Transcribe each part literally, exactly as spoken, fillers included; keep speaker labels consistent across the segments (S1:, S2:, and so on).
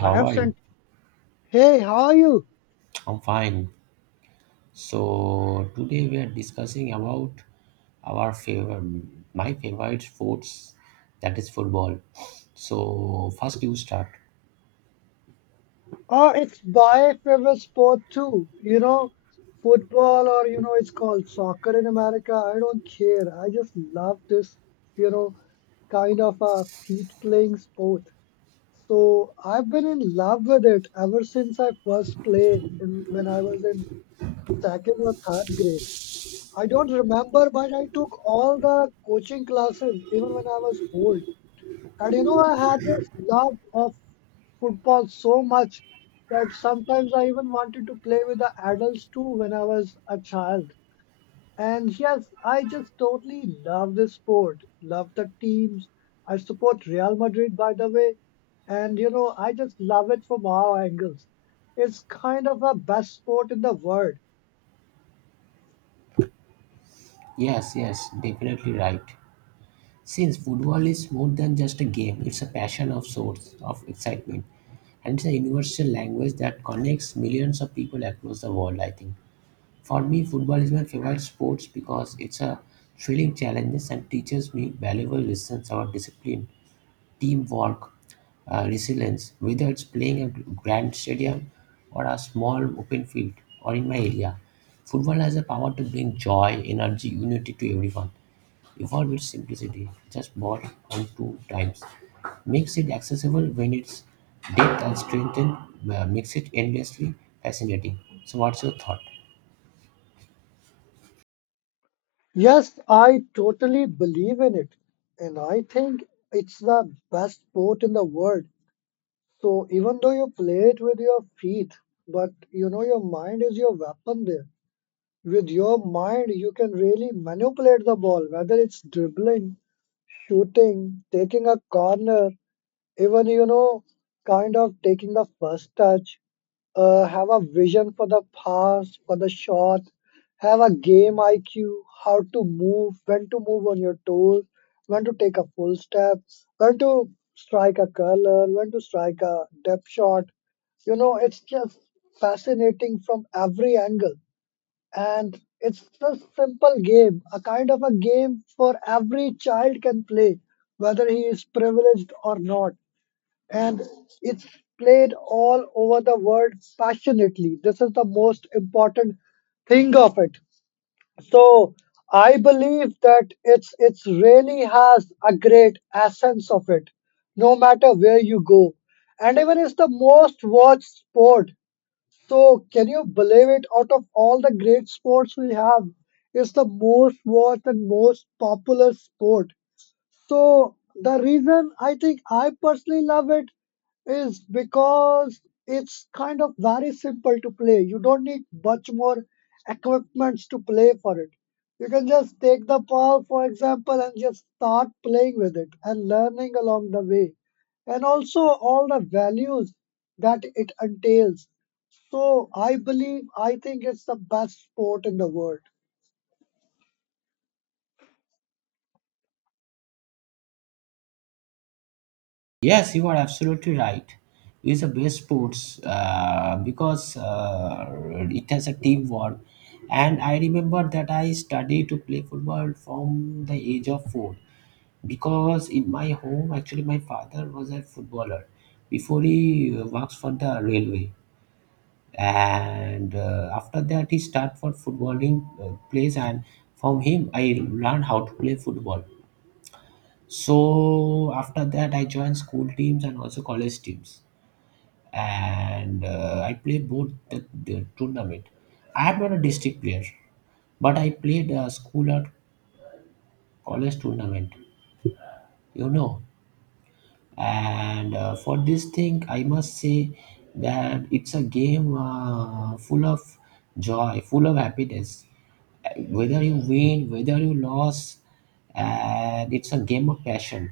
S1: I have
S2: are you?
S1: sent, hey, how are you?
S2: I'm fine. So today we are discussing about our favorite, my favorite sports, that is football. So first you start.
S1: Or it's by favorite sport too. You know, football or, you know, it's called soccer in America. I don't care. I just love this, you know, kind of a feet playing sport. So I've been in love with it ever since I first played in, when I was in second or third grade. I don't remember, but I took all the coaching classes even when I was old. And you know, I had this love of football so much that sometimes I even wanted to play with the adults too when I was a child. And yes, I just totally love this sport, love the teams. I support Real Madrid, by the way. And you know, I just love it from all angles. It's kind of a best sport in the world.
S2: Yes, yes, definitely right. Since football is more than just a game, it's a passion of sorts of excitement, and it's a universal language that connects millions of people across the world. I think for me, football is my favorite sports because it's a thrilling challenges and teaches me valuable lessons about discipline teamwork, uh, resilience, whether it's playing a grand stadium or a small open field or in my area. Football has the power to bring joy, energy, unity to everyone. Evolve its simplicity, just ball on two times. Makes it accessible when its depth and strength, and uh, makes it endlessly fascinating. So, what's your thought?
S1: Yes, I totally believe in it. And I think it's the best sport in the world. So even though you play it with your feet, but you know your mind is your weapon there. With your mind, you can really manipulate the ball, whether it's dribbling, shooting, taking a corner, even you know kind of taking the first touch, uh, have a vision for the pass, for the shot, have a game IQ, how to move, when to move on your toes, when to take a full step, when to strike a curler, when to strike a depth shot. You know it's just fascinating from every angle, and it's a simple game, a kind of a game for every child can play, whether he is privileged or not, and it's played all over the world passionately. This is the most important thing of it. So I believe that it's it's really has a great essence of it, no matter where you go. And even it's the most watched sport. So can you believe it? Out of all the great sports we have, it's the most watched and most popular sport. So the reason I think I personally love it is because it's kind of very simple to play. You don't need much more equipments to play for it. You can just take the ball, for example, and just start playing with it and learning along the way. And also all the values that it entails. So I believe, I think it's the best sport in the world.
S2: Yes, you are absolutely right. It's the best sports uh, because uh, it has a teamwork. And I remember that I studied to play football from the age of four because in my home, actually, my father was a footballer before he uh, works for the railway. And uh, after that, he started for footballing uh, place, and from him, I learned how to play football. So after that, I joined school teams and also college teams, and uh, I played both the, the tournament. I am not a district player, but I played a school or college tournament. You know, and uh, for this thing I must say that it's a game uh, full of joy, full of happiness. Uh, whether you win, whether you lose, and it's a game of passion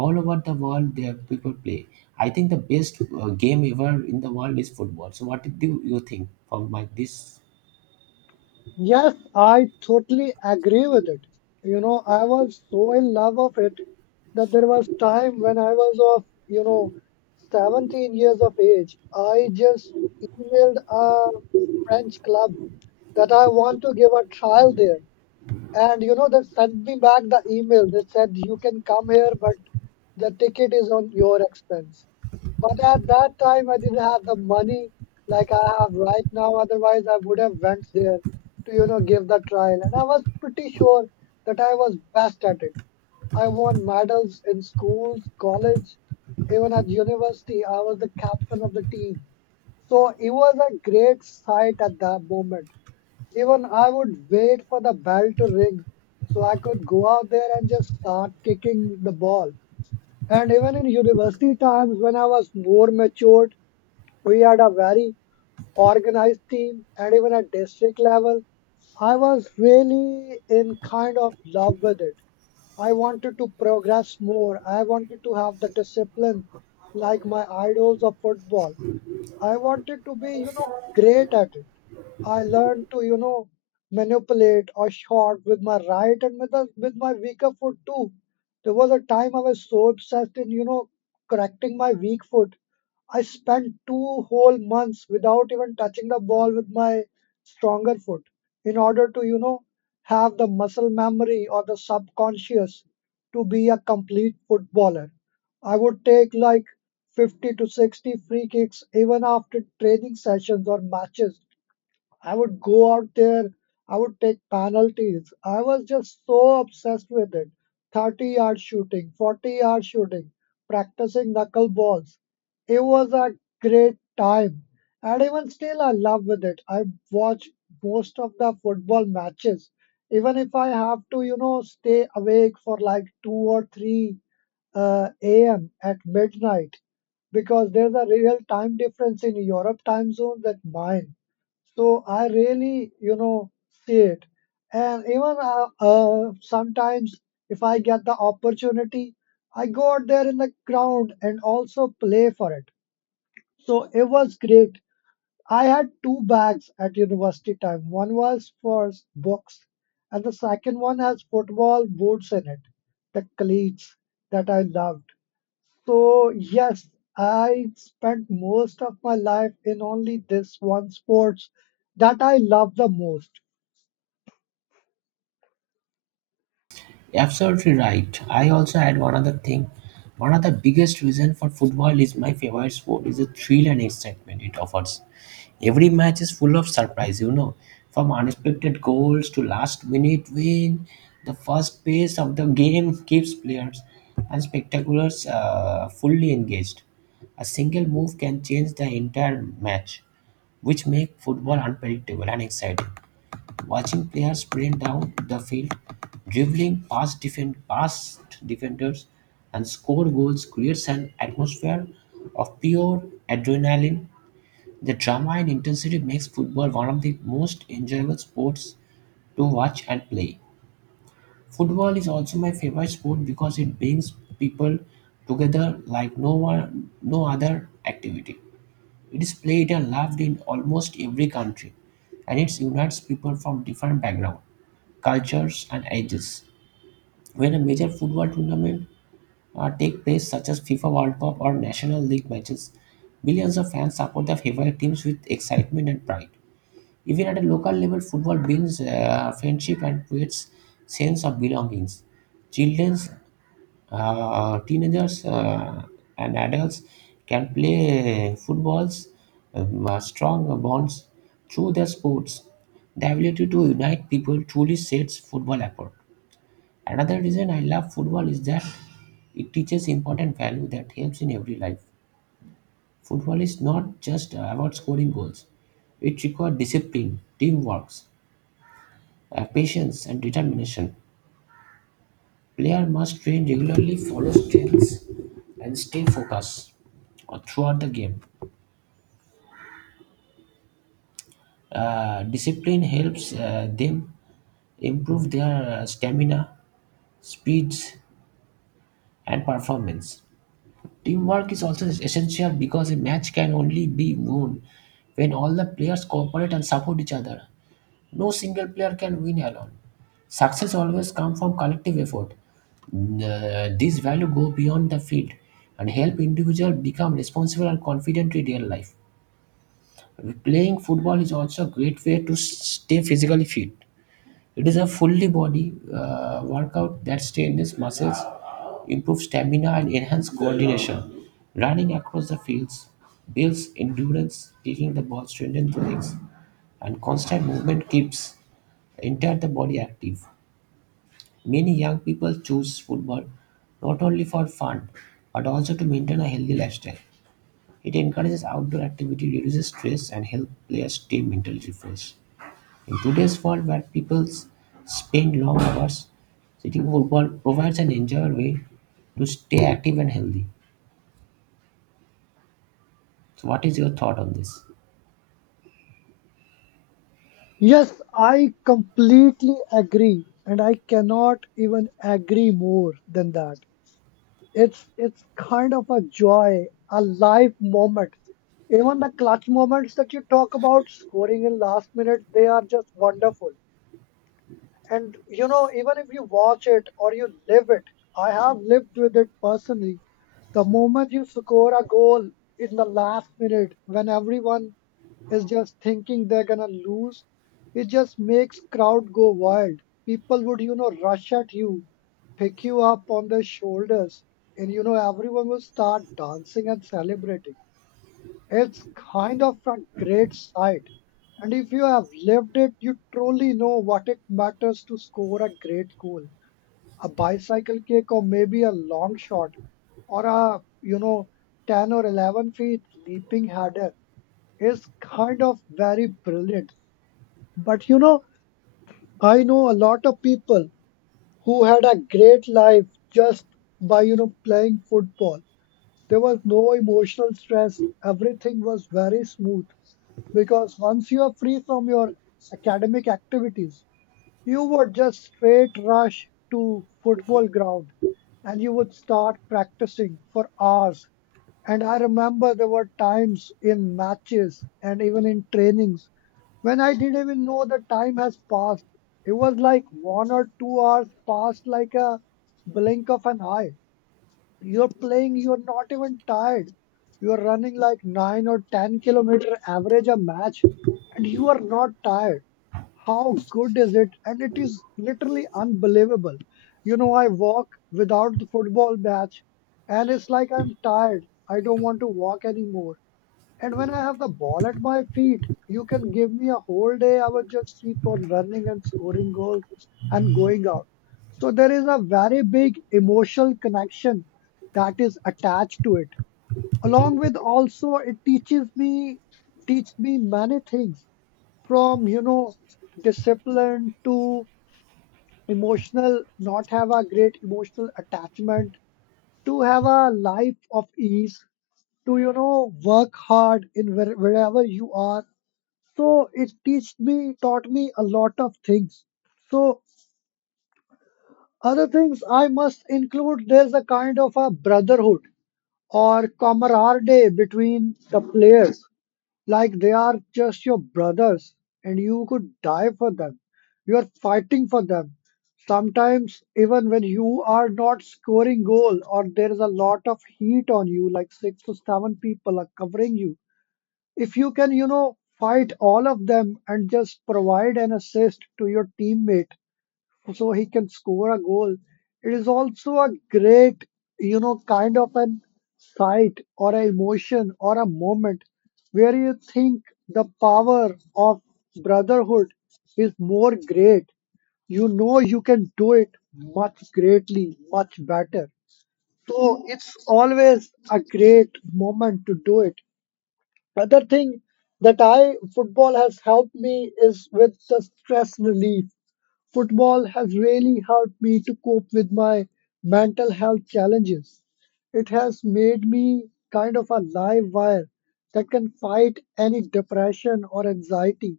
S2: all over the world. There people play. I think the best uh, game ever in the world is football. So what do you think from my this?
S1: Yes, I totally agree with it. You know, I was so in love of it that there was time when I was of, you know, seventeen years of age. I just emailed a French club that I want to give a trial there. And you know, they sent me back the email. They said, you can come here, but the ticket is on your expense. But at that time, I didn't have the money like I have right now. Otherwise, I would have went there to, you know, give the trial. And I was pretty sure that I was best at it. I won medals in schools, college, even at university. I was the captain of the team. So it was a great sight at that moment. Even I would wait for the bell to ring so I could go out there and just start kicking the ball. And even in university times, when I was more matured, we had a very organized team, and even at district level, I was really in kind of love with it. I wanted to progress more. I wanted to have the discipline like my idols of football. I wanted to be, you know, great at it. I learned to, you know, manipulate or short with my right and with, the, with my weaker foot too. There was a time I was so obsessed in, you know, correcting my weak foot. I spent two whole months without even touching the ball with my stronger foot in order to, you know, have the muscle memory or the subconscious to be a complete footballer. I would take like fifty to sixty free kicks even after training sessions or matches. I would go out there, I would take penalties. I was just so obsessed with it. thirty yard shooting, forty yard shooting, practicing knuckle balls. It was a great time. And even still, I love with it. I watch most of the football matches. Even if I have to, you know, stay awake for like two or three uh, a m at midnight because there's a real time difference in Europe time zone that mine. So I really, you know, see it. And even uh, uh, sometimes, if I get the opportunity, I go out there in the ground and also play for it. So it was great. I had two bags at university time. One was for s- books, and the second one has football boots in it, the cleats that I loved. So, yes, I spent most of my life in only this one sports that I love the most.
S2: Absolutely right. I also had one other thing. One of the biggest reason for football is my favorite sport is the thrill and excitement it offers. Every match is full of surprise, you know, from unexpected goals to last minute win. The first pace of the game keeps players and spectaculars uh, fully engaged. A single move can change the entire match, which make football unpredictable and exciting. Watching players sprint down the field, dribbling past, defend, past defenders, and score goals creates an atmosphere of pure adrenaline. The drama and intensity makes football one of the most enjoyable sports to watch and play. Football is also my favorite sport because it brings people together like no one, no other activity. It is played and loved in almost every country, and it unites people from different backgrounds, cultures, and ages. When a major football tournament uh, take place, such as FIFA World Cup or National League matches, millions of fans support their favorite teams with excitement and pride. Even at a local level, football brings uh, friendship and creates sense of belongings. Children, uh, teenagers, uh, and adults can play footballs, um, uh, strong bonds through their sports. The ability to unite people truly sets football apart. Another reason I love football is that it teaches important value that helps in every life. Football is not just about scoring goals, it requires discipline, teamwork, uh, patience and determination. Player must train regularly, follow strengths, and stay focused uh, throughout the game. Uh, discipline helps uh, them improve their uh, stamina, speeds, and performance. Teamwork is also essential because a match can only be won when all the players cooperate and support each other. No single player can win alone. Success always comes from collective effort. Mm, Uh, these values go beyond the field and help individual become responsible and confident in real life. Playing football is also a great way to s- stay physically fit. It is a fully body uh, workout that strengthens muscles, improves stamina, and enhances coordination. Running across the fields builds endurance, kicking the ball strengthens the legs, and constant movement keeps enter the body active. Many young people choose football not only for fun but also to maintain a healthy lifestyle. It encourages outdoor activity, reduces stress, and helps players stay mentally refreshed. In today's world where people spend long hours sitting, football provides an enjoyable way to stay active and healthy. So what is your thought on this?
S1: Yes, I completely agree, and I cannot even agree more than that. It's it's kind of a joy, a life moment. Even the clutch moments that you talk about, scoring in last minute, they are just wonderful. And you know, even if you watch it or you live it, I have lived with it personally. The moment you score a goal in the last minute, when everyone is just thinking they're gonna lose, it just makes crowd go wild. People would, you know, rush at you, pick you up on their shoulders, and you know, everyone will start dancing and celebrating. It's kind of a great sight, and if you have lived it, you truly know what it matters to score a great goal, a bicycle kick, or maybe a long shot, or a you know ten or eleven feet leaping header. Is kind of very brilliant. But you know, I know a lot of people who had a great life just by you know playing football. There was no emotional stress. Everything was very smooth because once you are free from your academic activities, you would just straight rush to football ground and you would start practicing for hours. And I remember there were times in matches and even in trainings when I didn't even know the time has passed. It was like one or two hours passed like a blink of an eye. You're playing, you're not even tired. You're running like nine or ten kilometer average a match and you are not tired. How good is it? And it is literally unbelievable. You know, I walk without the football match and it's like I'm tired. I don't want to walk anymore. And when I have the ball at my feet, you can give me a whole day. I would just keep on running and scoring goals and going out. So there is a very big emotional connection that is attached to it. Along with also, it teaches me teach me many things from you know discipline to emotional, not have a great emotional attachment, to have a life of ease, to you know work hard in where, wherever you are. So it teach me taught me a lot of things. So other things I must include, there's a kind of a brotherhood or camaraderie between the players, like they are just your brothers and you could die for them. You are fighting for them sometimes even when you are not scoring goal or there is a lot of heat on you, like six to seven people are covering you. If you can, you know, fight all of them and just provide an assist to your teammate so he can score a goal, it is also a great, you know, kind of an sight or an emotion or a moment where you think the power of brotherhood is more great. You know you can do it much greatly, much better. So it's always a great moment to do it. Other thing that I football has helped me is with the stress relief. Football has really helped me to cope with my mental health challenges. It has made me kind of a live wire that can fight any depression or anxiety.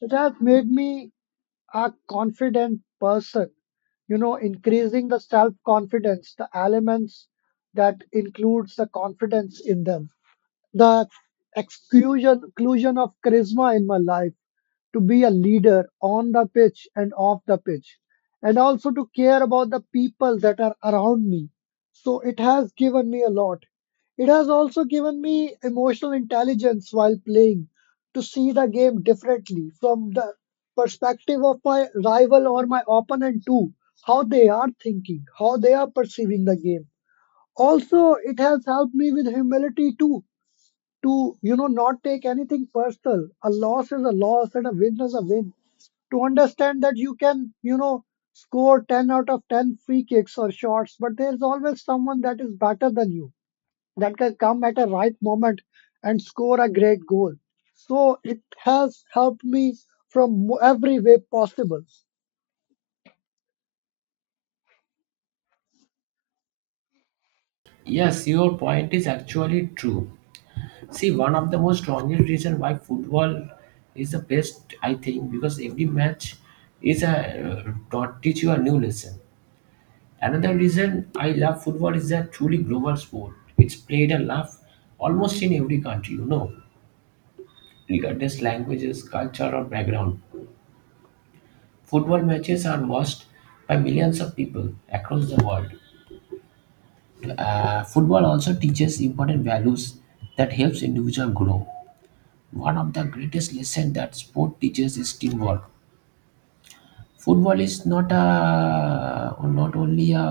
S1: It has made me a confident person, you know increasing the self confidence, the elements that includes the confidence in them, the exclusion, exclusion of charisma in my life, to be a leader on the pitch and off the pitch, and also to care about the people that are around me. So it has given me a lot. It has also given me emotional intelligence while playing, to see the game differently from the perspective of my rival or my opponent too, how they are thinking, how they are perceiving the game. Also it has helped me with humility too, to, you know, not take anything personal. A loss is a loss and a win is a win. To understand that you can, you know, score ten out of ten free kicks or shots, but there's always someone that is better than you that can come at a right moment and score a great goal. So it has helped me from mo- every way possible.
S2: Yes, your point is actually true. See, one of the most strongest reason why football is the best, I think, because every match is a uh, taught- teach you a new lesson. Another reason I love football is that truly global sport. It's played and loved almost in every country, you know, regardless languages, culture, or background. Football matches are watched by millions of people across the world. Uh, football also teaches important values that helps individual grow. One of the greatest lessons that sport teaches is teamwork. Football is not a not only a,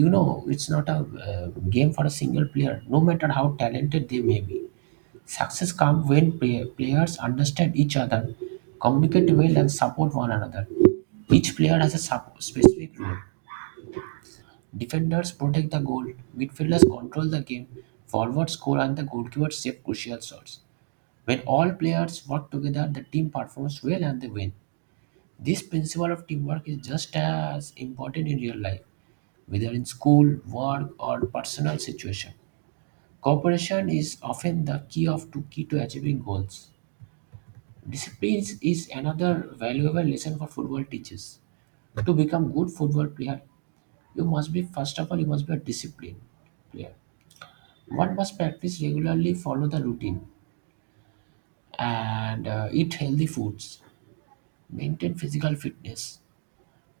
S2: you know, it's not a uh, game for a single player. No matter how talented they may be, success comes when play- players understand each other, communicate well, and support one another. Each player has a sup- specific role. Defenders protect the goal, midfielders control the game, forwards score, and the goalkeepers save crucial shots. When all players work together, the team performs well and they win. This principle of teamwork is just as important in real life, whether in school, work, or personal situation. Cooperation is often the key of to key to achieving goals. Discipline is another valuable lesson for football teachers. To become good football player, you must be first of all you must be a disciplined player. One must practice regularly, follow the routine, and uh, eat healthy foods, maintain physical fitness.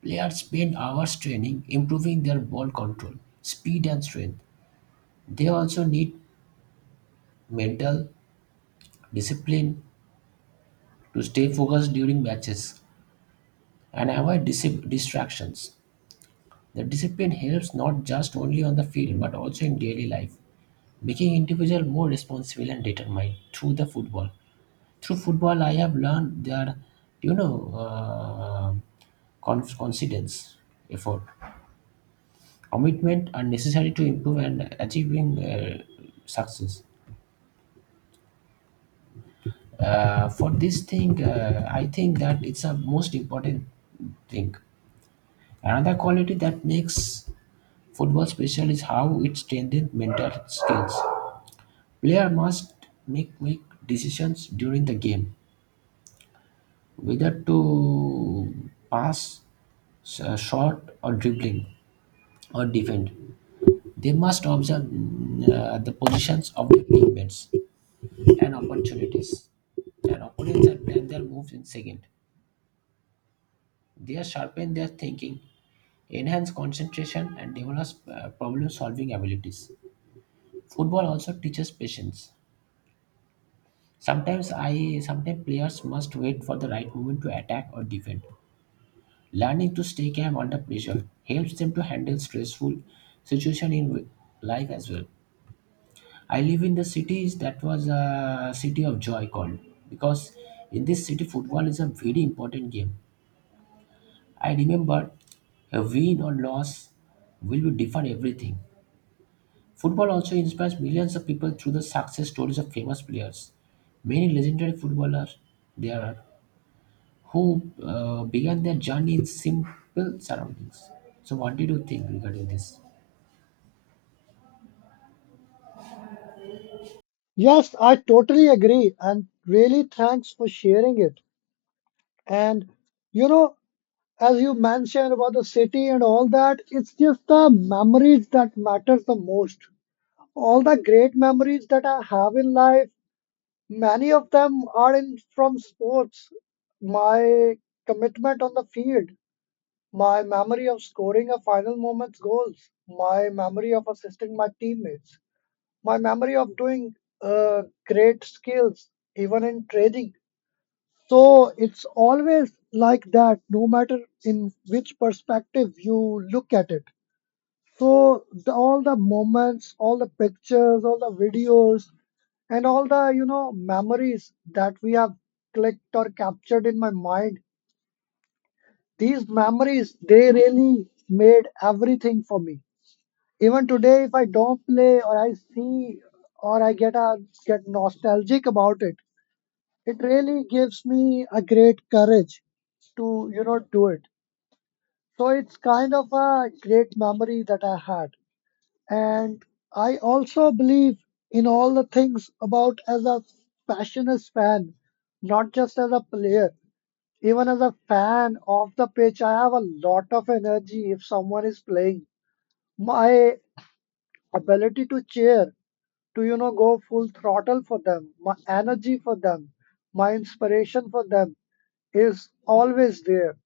S2: Players spend hours training, improving their ball control, speed, and strength. They also need mental discipline to stay focused during matches and avoid dis- distractions. The discipline helps not just only on the field but also in daily life, making individual more responsible and determined through the football. Through football, I have learned that, you know uh, conf- confidence, effort, commitment are necessary to improve and achieving uh, success. Uh, for this thing, uh, I think that it's a most important thing. Another quality that makes football special is how it strengthens mental skills. Player must make quick decisions during the game, whether to pass, s- shot, or dribbling, or defend. They must observe, mm, uh, the positions of their teammates and opportunities. Their opponents are plan their moves in second. They sharpen their thinking, enhance concentration, and develop uh, problem-solving abilities. Football also teaches patience. Sometimes I sometimes players must wait for the right moment to attack or defend. Learning to stay calm under pressure helps them to handle stressful situation in wi- life as well. I live in the cities that was a city of joy called because in this city football is a very important game. I remembered a win or loss will define everything. Football also inspires millions of people through the success stories of famous players. Many legendary footballers there are who uh, began their journey in simple surroundings. So, what did you think regarding this?
S1: Yes, I totally agree, and really thanks for sharing it. And, you know, as you mentioned about the city and all that, it's just the memories that matters the most. All the great memories that I have in life, many of them are in from sports. My commitment on the field, my memory of scoring a final moment's goals, my memory of assisting my teammates, my memory of doing uh, great skills, even in trading. So it's always like that, no matter in which perspective you look at it. So the, all the moments, all the pictures, all the videos, and all the, you know memories that we have clicked or captured in my mind, these memories, they really made everything for me. Even today, if I don't play or I see or I get a get nostalgic about it, it really gives me a great courage to, you know, do it. So it's kind of a great memory that I had. And I also believe in all the things about, as a passionate fan, not just as a player. Even as a fan of the pitch, I have a lot of energy. If someone is playing, my ability to cheer, to, you know, go full throttle for them, my energy for them, my inspiration for them, is always there.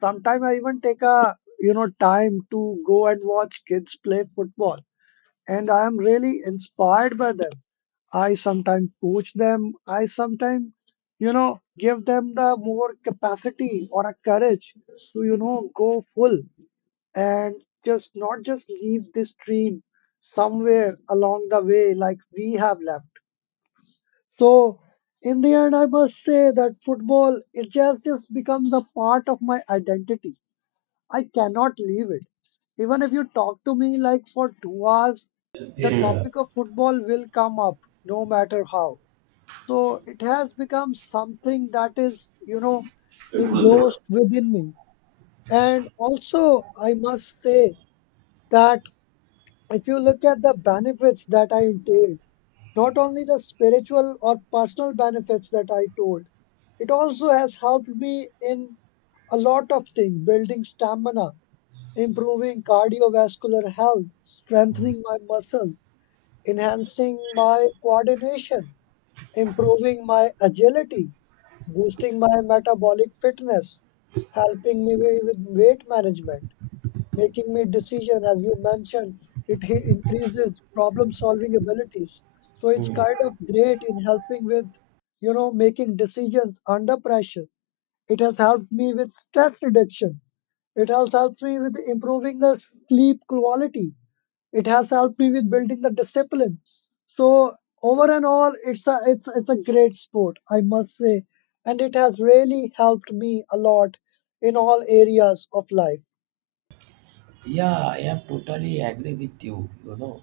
S1: Sometimes I even take a, you know, time to go and watch kids play football, and I am really inspired by them. I sometimes coach them. I sometimes, you know, give them the more capacity or a courage to, you know, go full and just not just leave this dream somewhere along the way like we have left. So in the end, I must say that football, it just just becomes a part of my identity. I cannot leave it. Even if you talk to me like for two hours, the topic of football will come up, no matter how. So it has become something that is, you know, engrossed within me. And also, I must say that if you look at the benefits that I entailed, not only the spiritual or personal benefits that I told, it also has helped me in a lot of things: building stamina, improving cardiovascular health, strengthening my muscles, enhancing my coordination, improving my agility, boosting my metabolic fitness, helping me with weight management, making me decision. As you mentioned, it hi- increases problem solving abilities. So it's kind of great in helping with, you know, making decisions under pressure. It has helped me with stress reduction. It has helped me with improving the sleep quality. It has helped me with building the discipline. So over and all, it's a it's it's a great sport, I must say, and it has really helped me a lot in all areas of life.
S2: Yeah, I am totally agree with you, you know.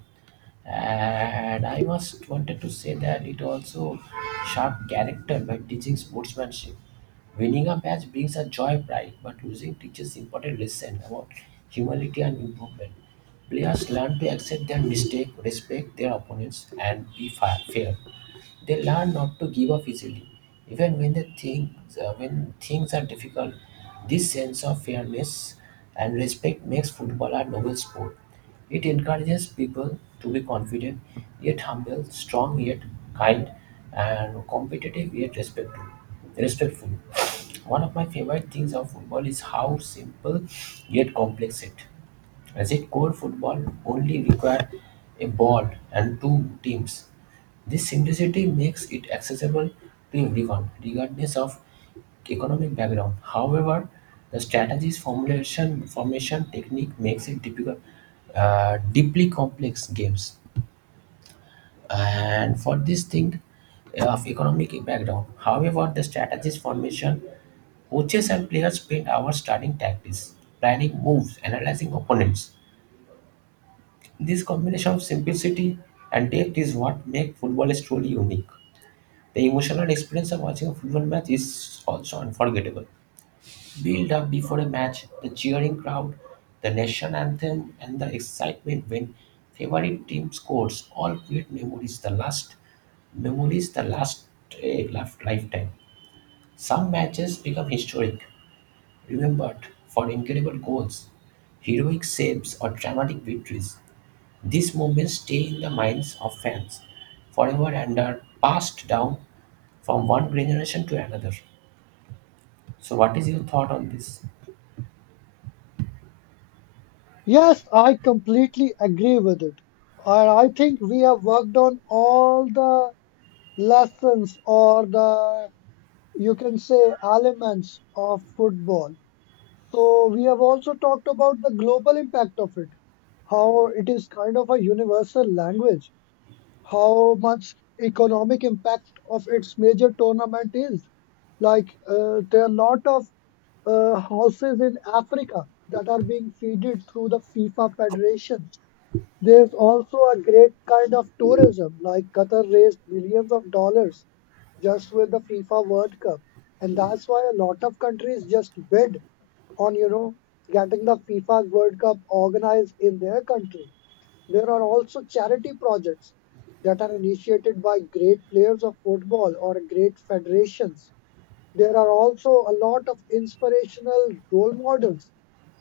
S2: And I must wanted to say that it also sharp character by teaching sportsmanship. Winning a match brings a joy pride, but losing teaches important lesson about humility and improvement. Players learn to accept their mistake, respect their opponents, and be fa- fair. They learn not to give up easily, even when the things uh, when things are difficult. This sense of fairness and respect makes football a noble sport. It encourages people to be confident, yet humble, strong yet kind, and competitive yet respectful. Respectful. One of my favorite things of football is how simple yet complex it, as it core football only require a ball and two teams. This simplicity makes it accessible to everyone, regardless of economic background. However, the strategy's formulation, formation technique makes it difficult, uh, deeply complex games. And for this thing uh, of economic background, however, the strategy's formation, coaches and players spend hours studying tactics, planning moves, analyzing opponents. This combination of simplicity and depth is what makes footballers truly unique. The emotional experience of watching a football match is also unforgettable. Build up before a match, the cheering crowd, the nation anthem, and the excitement when favorite team scores all create memories. The last memories, the last eh, lif- lifetime. Some matches become historic, remembered for incredible goals, heroic saves, or dramatic victories. These moments stay in the minds of fans forever and are passed down from one generation to another. So, what is your thought on this?
S1: Yes, I completely agree with it. And I think we have worked on all the lessons, or the, you can say, elements of football. So we have also talked about the global impact of it, how it is kind of a universal language, how much economic impact of its major tournament is. Like, uh, there are a lot of uh, houses in Africa that are being feeded through the FIFA Federation. There's also a great kind of tourism, like Qatar raised millions of dollars just with the FIFA World Cup. And that's why a lot of countries just bid on, you know, getting the FIFA World Cup organized in their country. There are also charity projects that are initiated by great players of football or great federations. There are also a lot of inspirational role models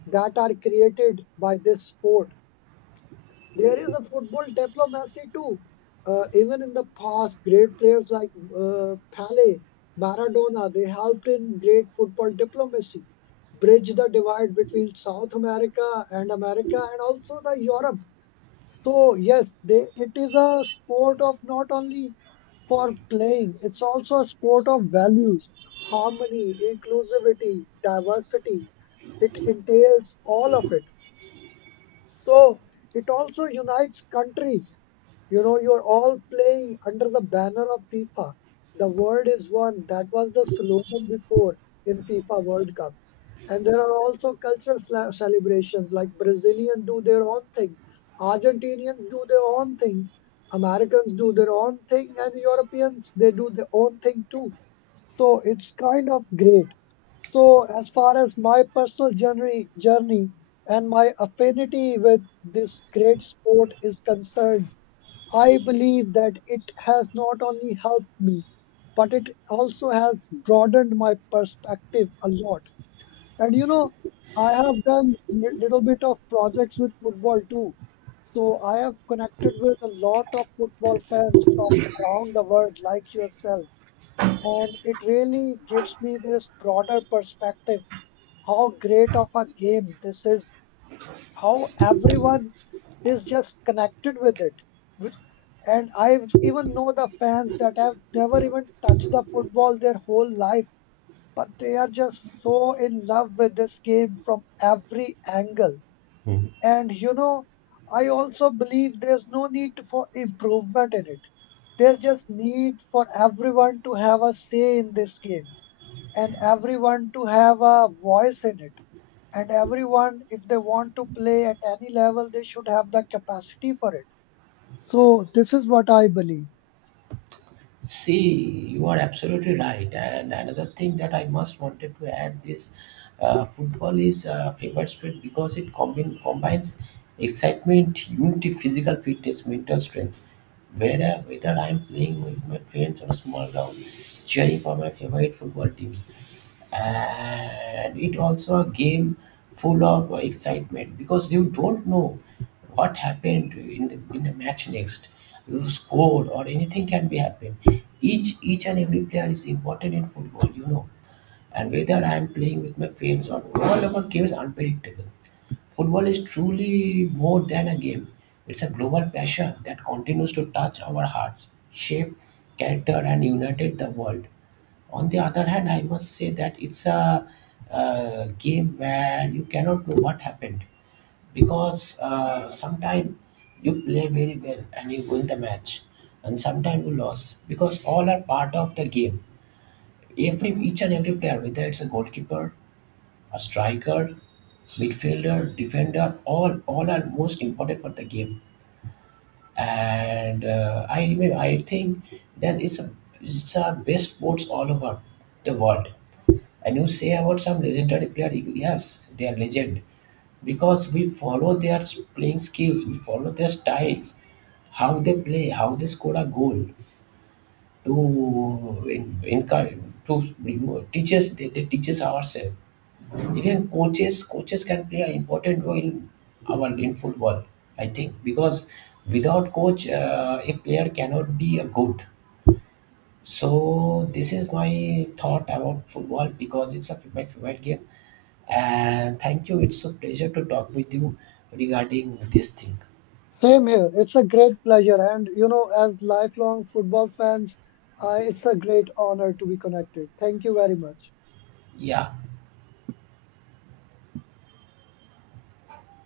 S1: that are created by this sport. There is a football diplomacy too. Uh, even in the past, great players like uh, Pele, Maradona, they helped in great football diplomacy, bridge the divide between South America and America and also the Europe. So yes, they, it is a sport of not only for playing, it's also a sport of values, harmony, inclusivity, diversity. It entails all of it. So it also unites countries. You know, you're all playing under the banner of FIFA. The world is one. That was the slogan before in FIFA World Cup. And there are also cultural sla- celebrations, like Brazilians do their own thing, Argentinians do their own thing, Americans do their own thing, and Europeans, they do their own thing too. So it's kind of great. So, as far as my personal journey, journey and my affinity with this great sport is concerned, I believe that it has not only helped me, but it also has broadened my perspective a lot. And, you know, I have done li- little bit of projects with football too. So I have connected with a lot of football fans from around the world, like yourself, and it really gives me this broader perspective, how great of a game this is, how everyone is just connected with it. With- and I even know the fans that have never even touched the football their whole life, but they are just so in love with this game from every angle. And, you know, I also believe there's no need for improvement in it. There's just need for everyone to have a say in this game and everyone to have a voice in it. And everyone, if they want to play at any level, they should have the capacity for it. So, this is what I believe.
S2: See, you are absolutely right. And another thing that I must wanted to add this, uh, football is a favorite sport because it combine, combines excitement, unity, physical fitness, mental strength. Whether, whether I am playing with my friends on a small ground, cheering for my favorite football team, and it also a game full of excitement because you don't know what happened in the, in the match next. You scored or anything can be happen. Each each and every player is important in football, you know, and whether I am playing with my friends or all our game is unpredictable. Football is truly more than a game. It's a global passion that continues to touch our hearts, shape character and united the world. On the other hand, I must say that it's a, uh game where you cannot know what happened, because uh, sometimes you play very well and you win the match, and sometimes you lose because all are part of the game. Every each and every player, whether it's a goalkeeper, a striker, midfielder, defender, all all are most important for the game. And uh, I remember, I think that it's a it's a best sports all over the world. And you say about some legendary player, yes, they are legend because we follow their playing skills, we follow their styles, how they play, how they score a goal to in, encourage to remove- teach us. They, they teach us ourselves. Even coaches, coaches can play an important role in our in football. I think because without coach, uh, a player cannot be a good. So this is my thought about football because it's a, my favorite game, and thank you. It's a pleasure to talk with you regarding this thing.
S1: Same here. It's a great pleasure. And, you know, as lifelong football fans, uh, it's a great honor to be connected. Thank you very much.
S2: Yeah.